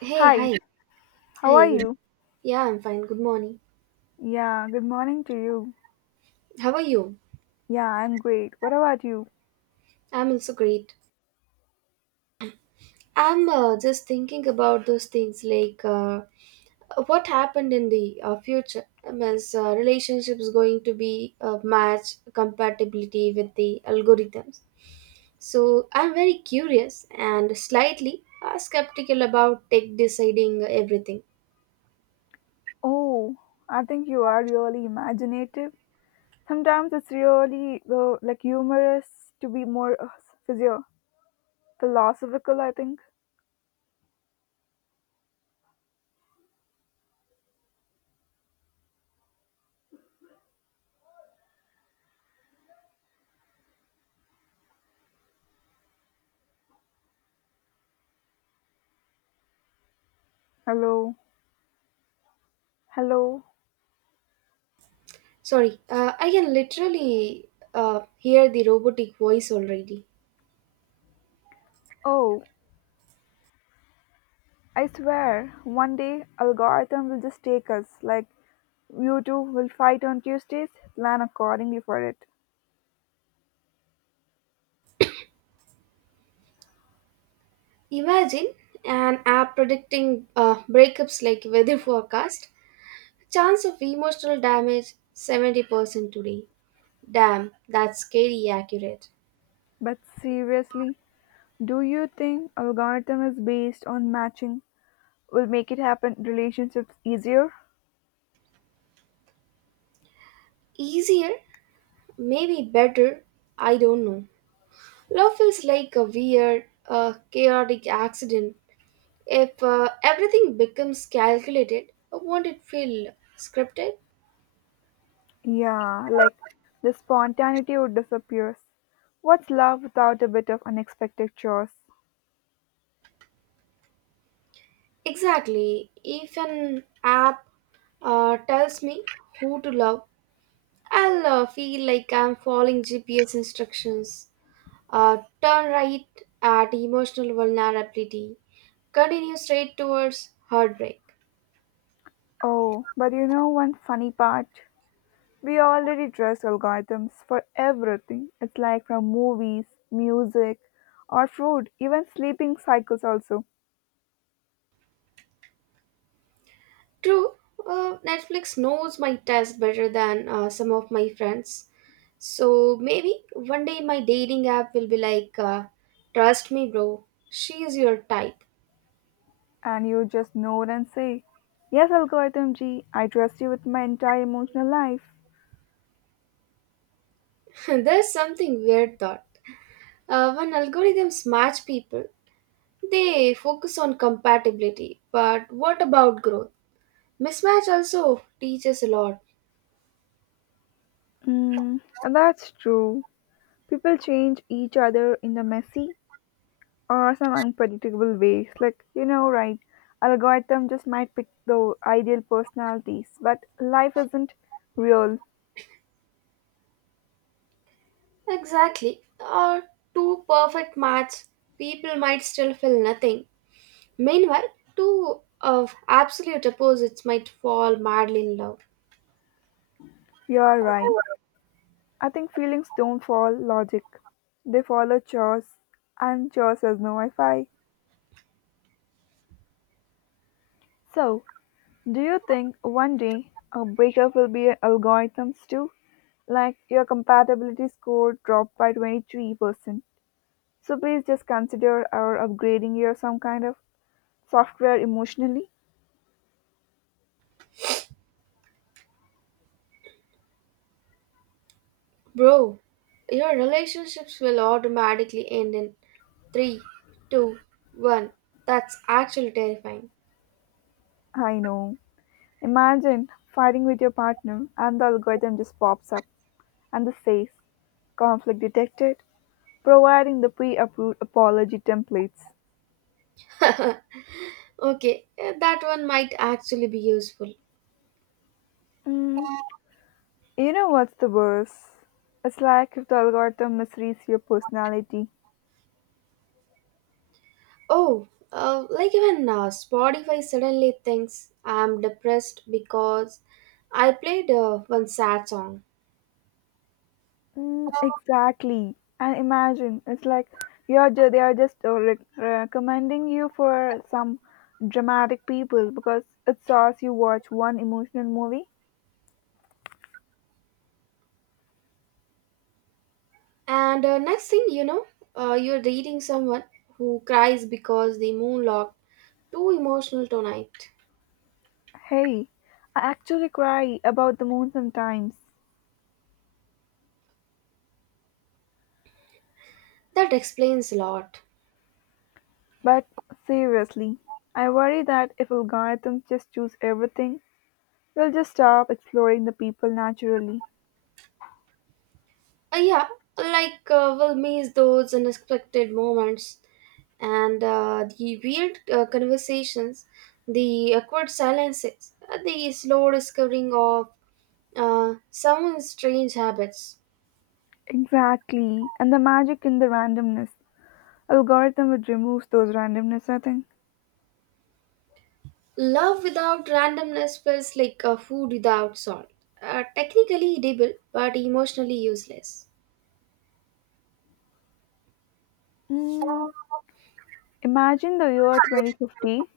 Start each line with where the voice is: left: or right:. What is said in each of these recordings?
right: Hey,
left: Hi,
right: hi.
left: how
right: Hi.
left: are
right: Good.
left: you?
right: Yeah, I'm fine. Good morning.
left: Yeah, good morning to you.
right: How are you?
left: Yeah, I'm great. What about you?
right: I'm also great. I'm just thinking about those things like what happened in the future. Is relationships going to be match compatibility with the algorithms? So I'm very curious and slightly skeptical about tech deciding everything.
left: Oh, I think you are really imaginative. Sometimes it's really like humorous to be more physio- philosophical, I think. Hello. Hello.
right: Sorry, I can literally hear the robotic voice already.
left: Oh, I swear, one day algorithm will just take us. Like, you two will fight on Tuesdays, plan accordingly for it.
right: Imagine an app predicting breakups like weather forecast. Chance of emotional damage 70% today. Damn, that's scary accurate.
left: But seriously, do you think algorithm is based on matching? Will make it happen relationships easier.
right: Easier, maybe better, I don't know. Love feels like a weird, chaotic accident. If everything becomes calculated, won't it feel scripted?
left: Yeah, like the spontaneity would disappear. What's love without a bit of unexpected chores?
right: Exactly. If an app tells me who to love, I'll feel like I'm following GPS instructions. Turn right at emotional vulnerability. Continue straight towards heartbreak.
left: Oh, but you know one funny part, we already dress algorithms for everything. It's like from movies, music, or food, even sleeping cycles also.
right: True, Netflix knows my taste better than some of my friends. So maybe one day my dating app will be like, trust me, bro, she's your type.
left: And you just nod and say, yes, algorithm g I trust you with my entire emotional life.
right: There's something weird thought. When algorithms match people, they focus on compatibility, but what about growth? Mismatch also teaches a lot.
left: Mm, and that's true. People change each other in a messy or some unpredictable ways. Like, you know, right, algorithm just might pick the ideal personalities, but life isn't real.
right: Exactly. Or two perfect match, people might still feel nothing. Meanwhile, two of absolute opposites might fall madly in love.
left: You're right. I think feelings don't follow logic. They follow chores, and chores has no Wi-Fi. So, do you think one day a breakup will be algorithms too? Like your compatibility score dropped by 23%. So please just consider or upgrading your some kind of software emotionally?
right: Bro, your relationships will automatically end in three, two, one. That's actually terrifying.
left: I know. Imagine fighting with your partner and the algorithm just pops up and this says conflict detected, providing the pre approved apology templates.
right: okay, that one might actually be useful.
left: Mm, you know what's the worst? It's like if the algorithm misreads your personality.
right: Oh, like even Spotify suddenly thinks I'm depressed because I played one sad song.
left: Mm, exactly. And imagine it's like they are just recommending you for some dramatic people because it saws you watch one emotional movie.
right: And next thing you know, you're reading someone who cries because the moon looked too emotional tonight.
left: Hey, I actually cry about the moon sometimes.
right: That explains a lot.
left: But seriously, I worry that if algorithms just choose everything, we'll just stop exploring the people naturally.
right: Yeah, like we'll miss those unexpected moments and the weird conversations, the awkward silences, the slow discovering of some strange habits.
left: Exactly, and the magic in the randomness. Algorithm would remove those randomness, I think.
right: Love without randomness feels like a food without salt. Technically edible, but emotionally useless.
left: Mm, imagine the year 2050.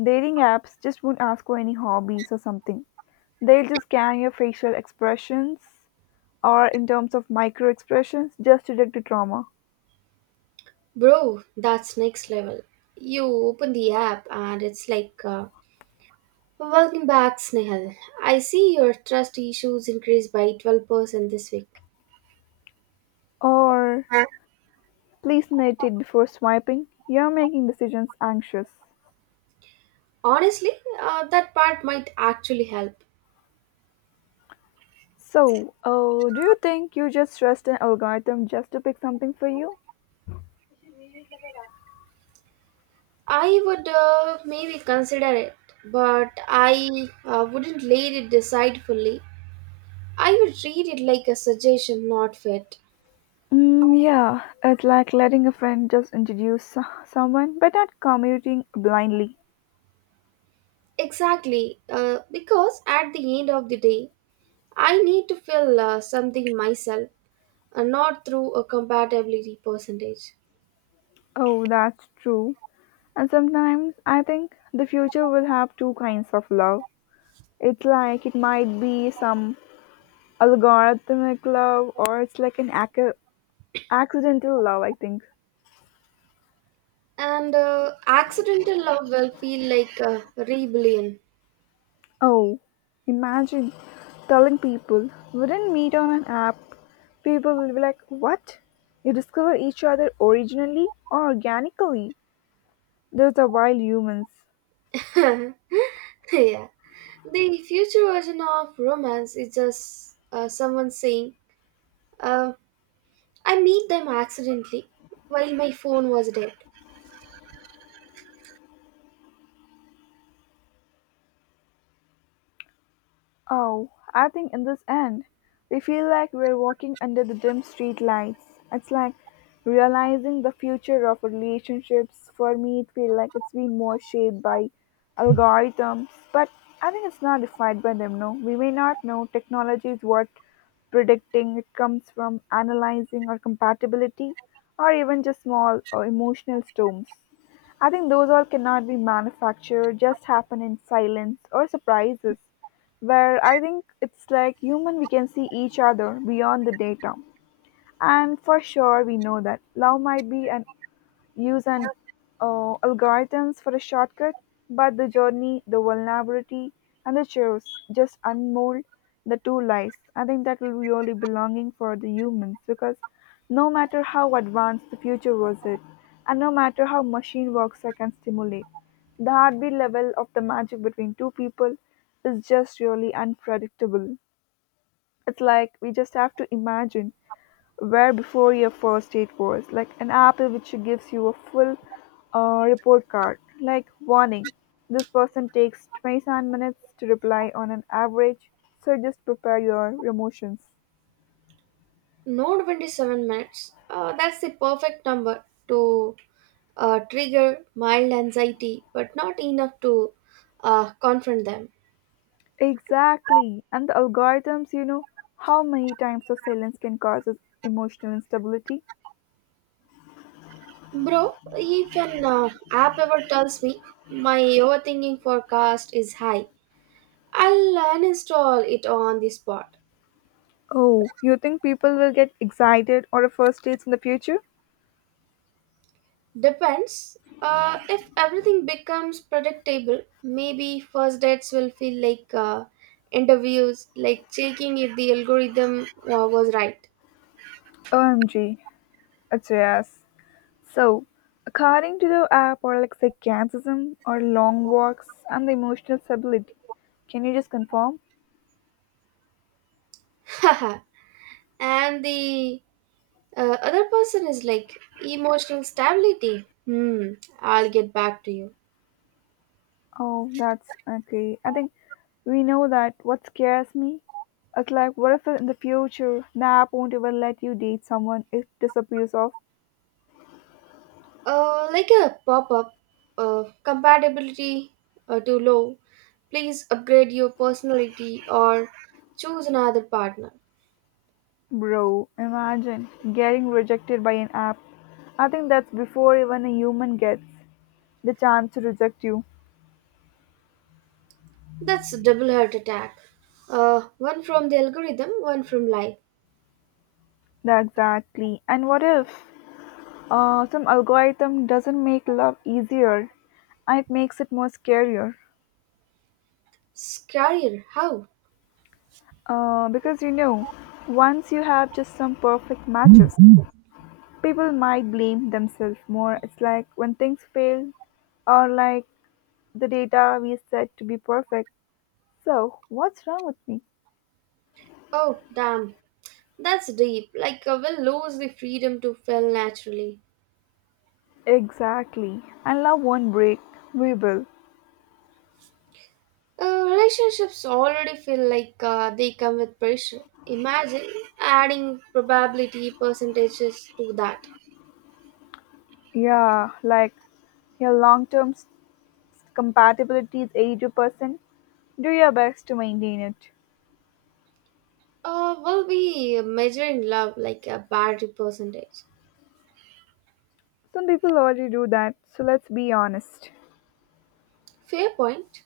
left: Dating apps just won't ask for any hobbies or something. They'll just scan your facial expressions or in terms of micro expressions just to detect the trauma.
right: Bro, that's next level. You open the app and it's like, Welcome back, Snehal. I see your trust issues increased by 12% this week.
left: Or, please note it before swiping. You're making decisions anxious.
right: Honestly, that part might actually help.
left: So, do you think you just trust an algorithm just to pick something for you?
right: I would maybe consider it, but I wouldn't let it decide fully. I would read it like a suggestion, not fit.
left: Mm, yeah, it's like letting a friend just introduce someone, but not commuting blindly.
right: Exactly, because at the end of the day, I need to fill something myself, not through a compatibility percentage.
left: Oh, that's true. And sometimes I think the future will have two kinds of love. It's like it might be some algorithmic love, or it's like an accidental love, I think.
right: And accidental love will feel like a rebellion.
left: Oh, imagine telling people we didn't meet on an app. People will be like, what? You discover each other originally or organically? That's a wild humans.
right: yeah, the future version of romance is just someone saying, uh, "I meet them accidentally while my phone was dead."
left: Oh, I think in this end, we feel like we're walking under the dim street lights. It's like realizing the future of relationships. For me, it feels like it's been more shaped by algorithms, but I think it's not defined by them, no. We may not know technology is what predicting it comes from analyzing or compatibility or even just small or emotional storms. I think those all cannot be manufactured, just happen in silence or surprises. Where I think it's like human, we can see each other beyond the data. And for sure, we know that love might be an use an algorithms for a shortcut, but the journey, the vulnerability, and the chores just unmold the two lives. I think that will really belonging for the humans because no matter how advanced the future was it, and no matter how machine works I can stimulate, the heartbeat level of the magic between two people is just really unpredictable. It's like we just have to imagine where before your first date was like an apple which gives you a full report card like warning this person takes 27 minutes to reply on an average, so just prepare your emotions.
right: No 27 minutes. That's the perfect number to trigger mild anxiety, but not enough to confront them.
left: Exactly, and the algorithms, you know, how many times of silence can cause us emotional instability.
right: Bro, if an app ever tells me my overthinking forecast is high, I'll uninstall it on the spot.
left: Oh, you think people will get excited or a first dates in the future?
right: Depends. If everything becomes predictable, maybe first dates will feel like interviews, like checking if the algorithm was right.
left: OMG, it's yes. So, according to the app, or like sarcasm, or long walks, and the emotional stability. Can you just confirm?
right: and the other person is like emotional stability hmm I'll get back to you.
left: Oh, that's okay. I think we know that what scares me, it's like what if in the future the app won't even let you date someone, it disappears off.
right: Like a pop-up, compatibility too low, please upgrade your personality or choose another partner.
left: Bro, imagine getting rejected by an app. I think that's before even a human gets the chance to reject you.
right: That's a double heart attack, one from the algorithm one from life.
left: Yeah, exactly, and what if some algorithm doesn't make love easier, it makes it more scarier.
right: Scarier how?
left: Because you know, once you have just some perfect matches, people might blame themselves more. It's like when things fail, or like the data we said to be perfect. So, what's wrong with me?
right: Oh damn, that's deep, like I will lose the freedom to feel naturally.
left: Exactly. And love won't break. We will.
right: Relationships already feel like they come with pressure. Imagine adding probability percentages to that.
left: Yeah, like your long term compatibility is 80%. Do your best to maintain it.
right: We'll be measuring love like a battery percentage.
left: Some people already do that, so let's be honest.
right: Fair point.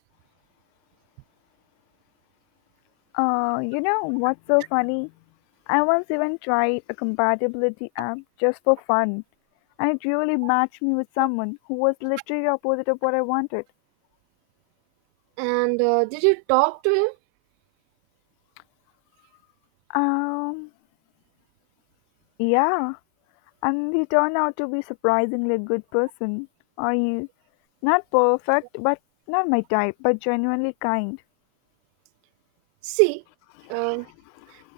left: You know what's so funny? I once even tried a compatibility app just for fun, and it really matched me with someone who was literally opposite of what I wanted.
right: And did you talk to him?
left: Um, yeah, and he turned out to be surprisingly a good person. Are you not perfect, but not my type, but genuinely kind?
right: See, uh,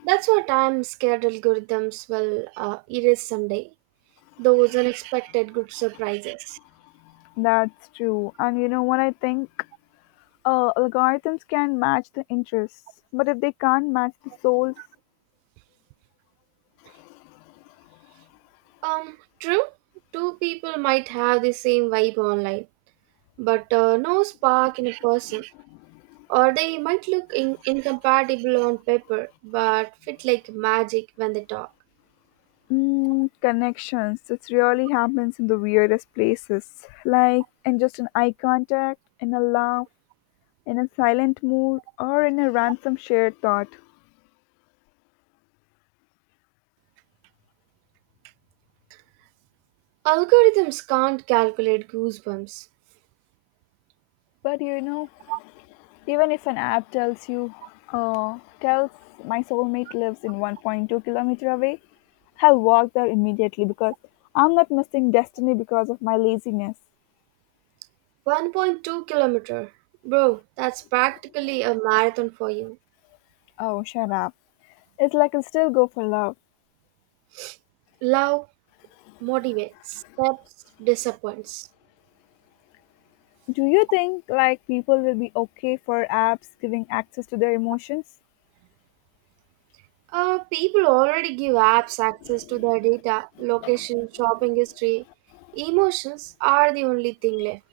right: that's what I'm scared algorithms will erase someday. Those unexpected good surprises.
left: That's true. And you know what I think? Algorithms can match the interests, but if they can't match the soul's
right: True. Two people might have the same vibe online, but no spark in a person. Or they might look incompatible on paper but fit like magic when they talk.
left: mm, connections, it really happens in the weirdest places, like in just an eye contact, in a laugh, in a silent mood, or in a random shared thought.
right: Algorithms can't calculate goosebumps.
left: But you know, even if an app tells you, tells my soulmate lives in 1.2 kilometer away, I'll walk there immediately because I'm not missing destiny because of my laziness.
right: 1.2 kilometer. Bro, that's practically a marathon for you.
left: Oh, shut up. It's like I'll still go for love.
right: Love motivates, steps disappoints.
left: Do you think like people will be okay for apps giving access to their emotions?
right: People already give apps access to their data, location, shopping history. Emotions are the only thing left.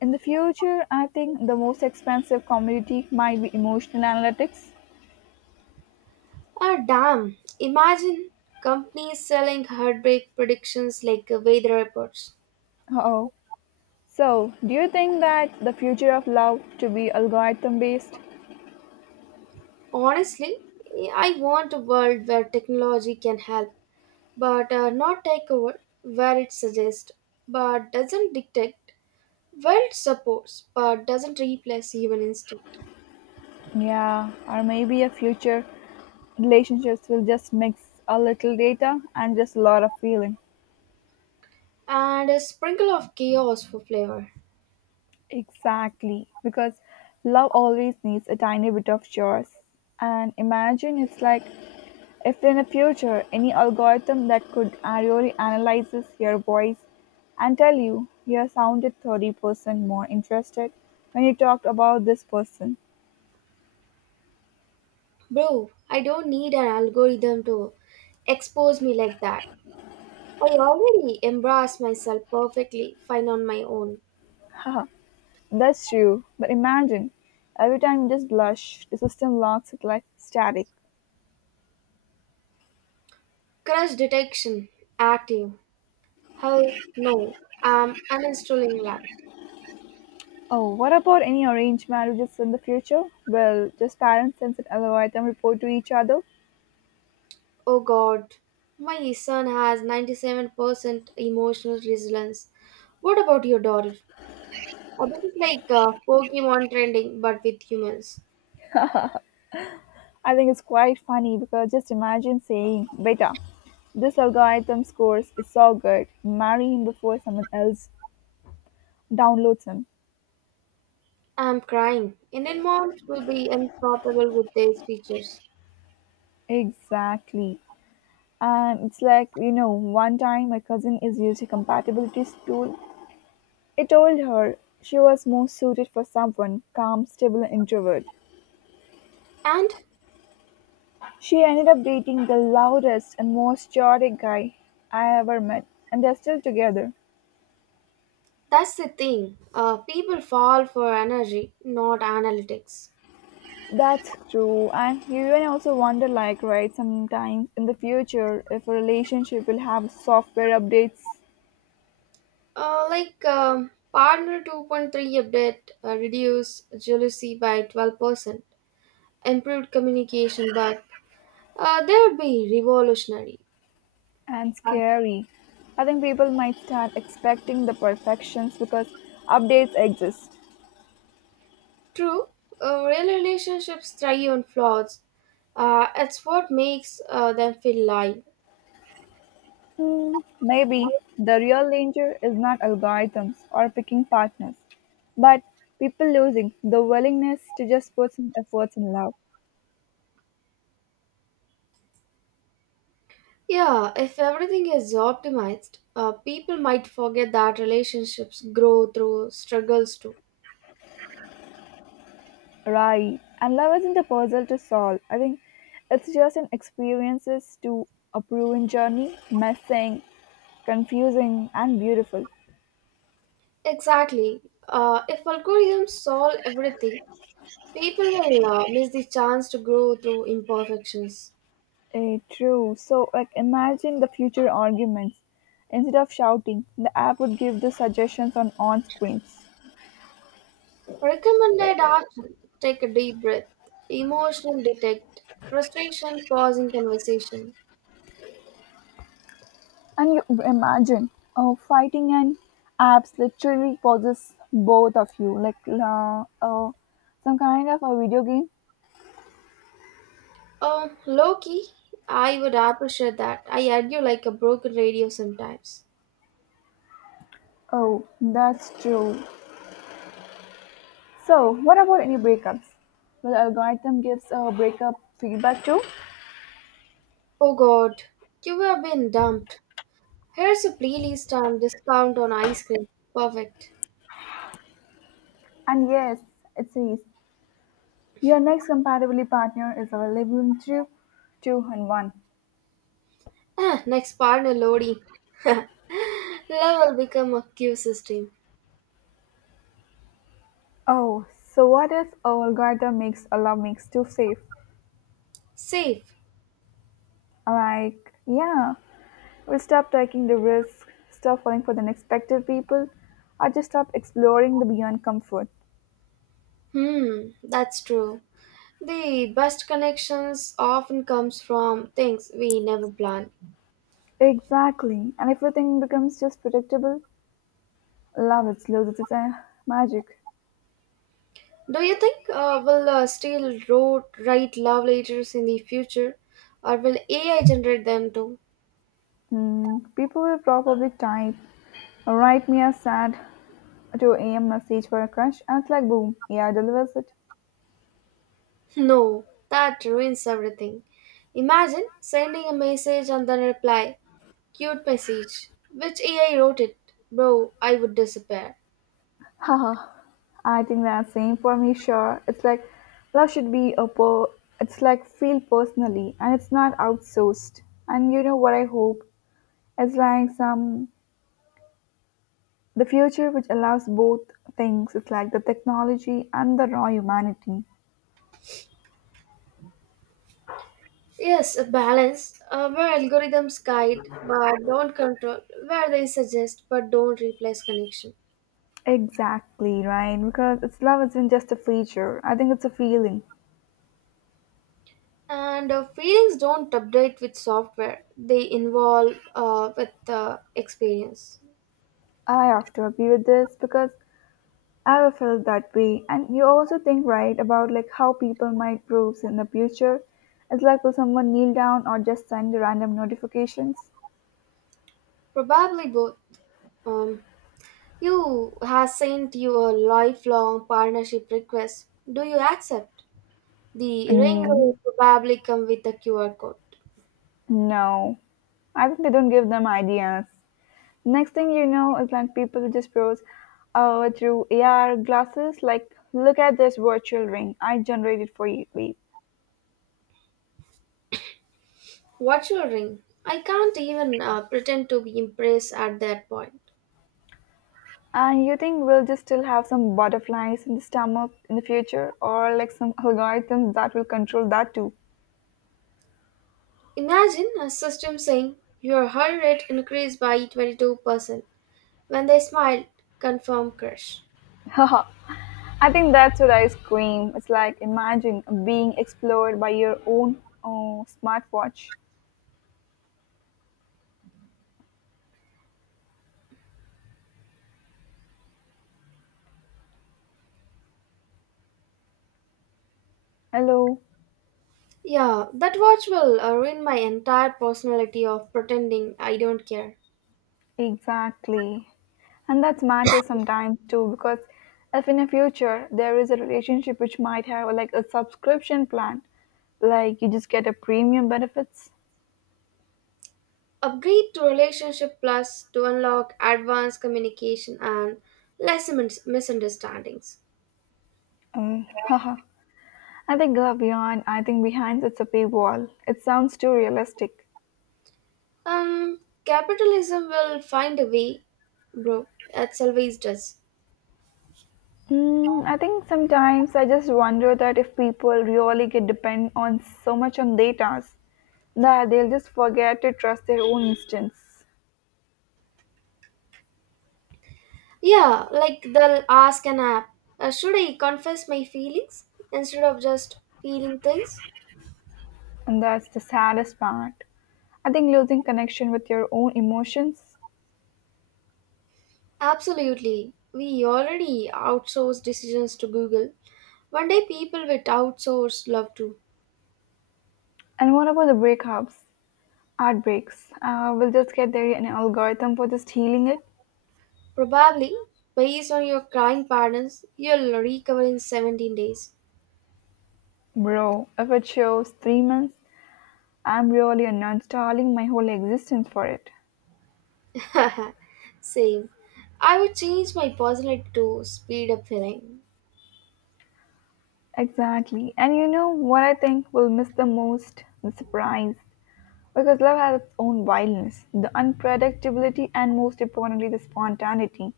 left: In the future, I think the most expensive commodity might be emotional analytics.
right: Ah, damn. Imagine companies selling heartbreak predictions like weather reports.
left: Oh. So, do you think that the future of love to be algorithm based?
right: Honestly, I want a world where technology can help, but not take over, where it suggests, but doesn't dictate, where it supports, but doesn't replace human instinct.
left: Yeah, or maybe a future relationships will just mix a little data and just a lot of feeling.
right: And a sprinkle of chaos for flavor.
left: Exactly, because love always needs a tiny bit of chores. And imagine it's like if in the future any algorithm that could really analyzes your voice and tell you you sounded 30% more interested when you talked about this person.
right: Bro, I don't need an algorithm to expose me like that. I already embrace myself perfectly fine on my own.
left: Ah, that's true. But imagine every time you just blush, the system locks it like static.
right: Crash detection active. Hell no, I'm uninstalling life.
left: Oh, what about any arranged marriages in the future? Well, just parents send an algorithm report to each other.
right: Oh god, my son has 97% emotional resilience. What about your daughter? Oh, this is like Pokemon trending but with humans.
left: I think it's quite funny because just imagine saying, Beta, this algorithm scores is so good, marry him before someone else downloads him.
right: I'm crying. Indian moms will be unstoppable with their features.
left: Exactly. And it's like, you know, one time my cousin is using compatibility tool. It told her she was more suited for someone calm, stable, and introvert.
right: And
left: She ended up dating the loudest and most chaotic guy I ever met, and they're still together.
right: that's the thing, people fall for energy, not analytics.
left: That's true, and you even also wonder, like, right, sometimes in the future, if a relationship will have software updates
right: Like Partner 2.3 update, reduced jealousy by 12%, improved communication, but they would be revolutionary.
left: and scary, I think people might start expecting the perfections because updates exist.
right: True, real relationships thrive on flaws. It's what makes them feel live.
left: Hmm, maybe the real danger is not algorithms or picking partners, but people losing the willingness to just put some efforts in love.
right: Yeah, if everything is optimized, people might forget that relationships grow through struggles too.
left: Right. And love isn't a puzzle to solve. I think it's just an experiences to a proven journey, messing, confusing, and beautiful.
right: Exactly. If algorithms solve everything, people will miss the chance to grow through imperfections.
left: Eh, true. So, like, imagine the future arguments. Instead of shouting, the app would give the suggestions on screens.
right: Recommended action: take a deep breath, emotional detect, frustration, pausing conversation.
left: And you imagine oh fighting and apps literally causes both of you, like oh some kind of a video game.
right: Oh, Loki, I would appreciate that. I argue like a broken radio sometimes.
left: Oh, that's true. So, what about any breakups? Well, algorithm gives a breakup feedback too.
right: Oh god, you have been dumped. Here's a playlist on discount on ice cream. Perfect.
left: And yes, it says your next compatible partner is available to two and one.
right: Ah, next partner loading. Love will become a queue system.
left: Oh, so what if a algorithm makes a love mix too safe?
right: Safe.
left: Like, yeah, we'll stop taking the risk, stop falling for the unexpected people, or just stop exploring the beyond comfort.
right: Hmm, that's true. The best connections often comes from things we never plan.
left: Exactly. And if everything becomes just predictable, love it loses its magic.
right: Do you think will still road write love letters in the future, or will AI generate them too?
left: Mm, people will probably type, write me a sad 2 a.m. message for a crush, and it's like, boom, yeah, delivers it.
right: No, that ruins everything. Imagine sending a message and then reply, "Cute message." Which AI wrote it, bro? I would disappear.
left: Haha, I think that's same for me, sure. It's like, love should be a per, it's like, feel personally, and it's not outsourced. And you know what I hope? It's like some, the future which allows both things. It's like the technology and the raw humanity.
right: Yes, a balance, where algorithms guide but don't control, where they suggest but don't replace connection.
left: Exactly, right? Because it's love isn't just a feature. I think it's a feeling.
right: And feelings don't update with software, they involve with experience.
left: I have to agree with this because I have felt that way. And you also think right about like how people might prove in the future. It's like will someone kneel down or just send random notifications?
right: Probably both. Um, you have sent you a lifelong partnership request. Do you accept? The ring will
left: Mm,
right: probably come with a QR code.
left: no, I think they don't give them ideas. Next thing you know is like people just browse through AR glasses. Like, look at this virtual ring I generated for you. Babe."
right: What's your ring? I can't even pretend to be impressed at that point.
left: And you think we'll just still have some butterflies in the stomach in the future, or like some algorithms that will control that too?
right: Imagine a system saying your heart rate increased by 22% when they smiled, confirm crush.
left: Haha. I think that's what I scream. It's like imagine being explored by your own smartwatch. Hello,
right: Yeah, that watch will ruin my entire personality of pretending I don't care.
left: exactly. And that matters sometimes too because if in the future there is a relationship which might have like a subscription plan, like you just get a premium benefits.
right: Upgrade to Relationship Plus to unlock advanced communication and less misunderstandings.
left: Haha. I think beyond, I think behind it's a paywall. It sounds too realistic.
right: Um, capitalism will find a way, bro. It always does.
left: Mm, I think sometimes I just wonder that if people really get depend on so much on data, that they'll just forget to trust their own instincts,
right: Yeah, like they'll ask an app, should I confess my feelings instead of just feeling things?
left: and that's the saddest part. I think losing connection with your own emotions.
right: Absolutely. We already outsource decisions to Google. One day people will outsource love too.
left: And what about the breakups, heartbreaks? We'll just get there an algorithm for just healing it,
right: Probably, based on your crying patterns, you'll recover in 17 days.
left: bro. If it shows 3 months, I'm really uninstalling my whole existence for it.
right: Same. I would change my personality to speed up healing.
left: Exactly. And you know what I think we'll miss the most? The surprise. Because love has its own wildness, the unpredictability, and most importantly, the spontaneity.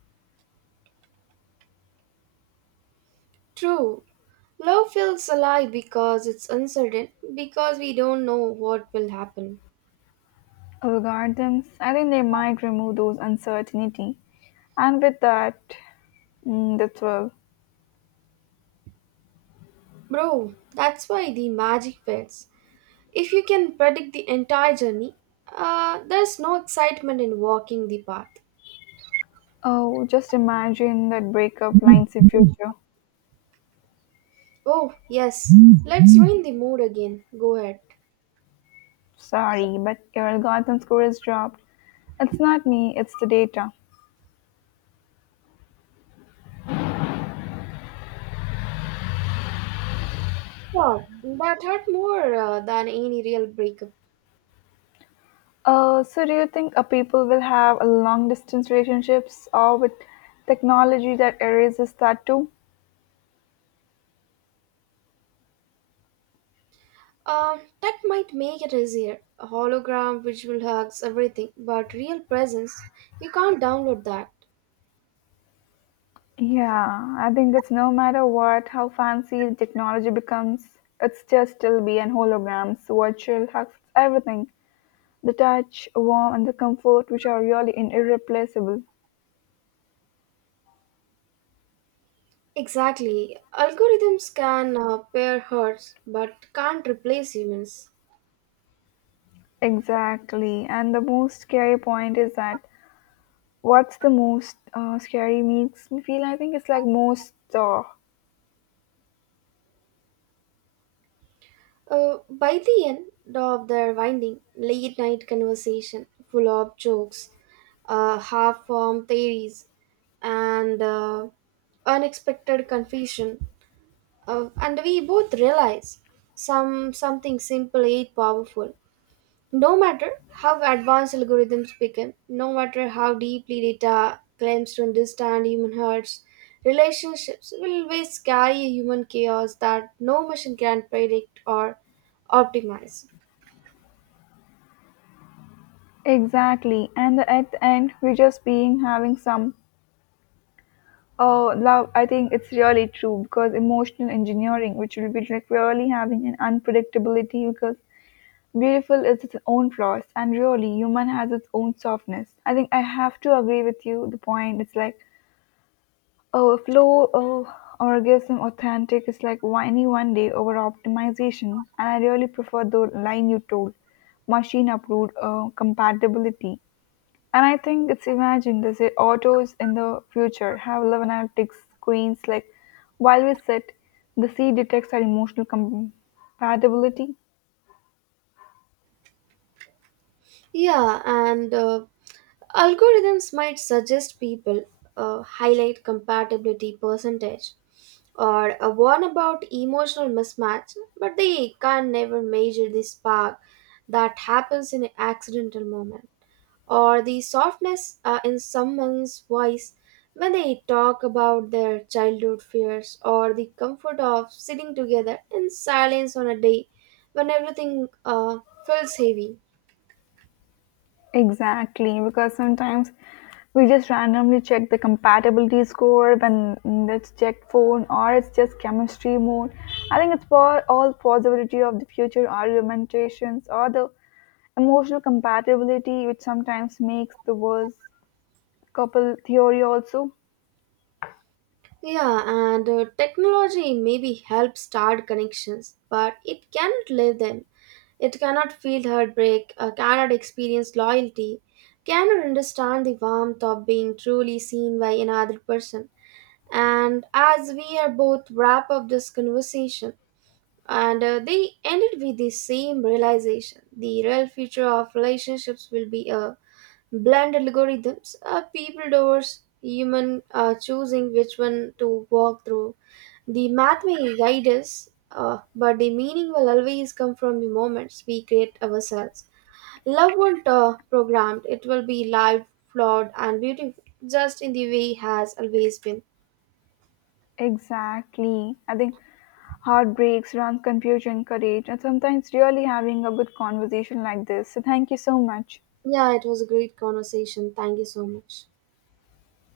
right: True. Love feels alive because it's uncertain, because we don't know what will happen.
left: Algorithms, I think they might remove those uncertainty. And with that, mm, the thrill.
right: Bro, that's why the magic fades. If you can predict the entire journey, there's no excitement in walking the path.
left: Oh, just imagine that breakup lines in future.
right: Oh, yes. Let's ruin the mood again. Go ahead.
left: Sorry, but your algorithm score is dropped. It's not me, it's the data.
right: Wow, that hurt more than any real breakup.
left: So, do you think people will have a long distance relationships or with technology that erases that too?
right: That might make it easier. A hologram, visual hugs, everything. But real presence, you can't download that.
left: Yeah, I think it's no matter what, how fancy the technology becomes, it's just still be an holograms, virtual hugs, everything. The touch, warmth, and the comfort, which are really in irreplaceable.
right: Exactly. Algorithms can pair herds but can't replace humans.
left: Exactly. And the most scary point is that what's the most scary makes me feel, I think it's like most
right: By the end of their winding, late night conversation full of jokes, half formed theories, and unexpected confusion, and we both realize something simple yet powerful. No matter how advanced algorithms become, no matter how deeply data claims to understand human hearts, relationships will always carry a human chaos that no machine can predict or optimize.
left: exactly. And at the end, we're just being having some oh love. I think it's really true because emotional engineering, which will be like really having an unpredictability because beautiful is its own flaws and really human has its own softness. I think I have to agree with you. The point it's like oh flow oh orgasm authentic is like whiny one day over optimization and I really prefer the line you told machine approved compatibility. And I think it's imagined they say autos in the future have 11 analytics screens. Like while we sit, the seat detects our emotional compatibility.
right: Yeah, and algorithms might suggest people, highlight compatibility percentage or a warn about emotional mismatch, but they can never measure the spark that happens in an accidental moment, or the softness in someone's voice when they talk about their childhood fears, or the comfort of sitting together in silence on a day when everything feels heavy.
left: Exactly, because sometimes we just randomly check the compatibility score when let's check phone or it's just chemistry mode. I think it's for all possibility of the future argumentations or the emotional compatibility, which sometimes makes the worst couple theory also.
right: Yeah, and technology maybe helps start connections, but it cannot live them. It cannot feel heartbreak, cannot experience loyalty, cannot understand the warmth of being truly seen by another person. And as we are both wrap up this conversation, and they ended with the same realization: the real future of relationships will be a blended algorithms, people doors, human choosing which one to walk through. The math may guide us, but the meaning will always come from the moments we create ourselves. Love won't programmed; it will be live, flawed, and beautiful, just in the way it has always been.
left: Exactly. I think heartbreaks, wrong confusion, courage, and sometimes really having a good conversation like this. So, thank you so much.
right: Yeah, it was a great conversation. Thank you so much.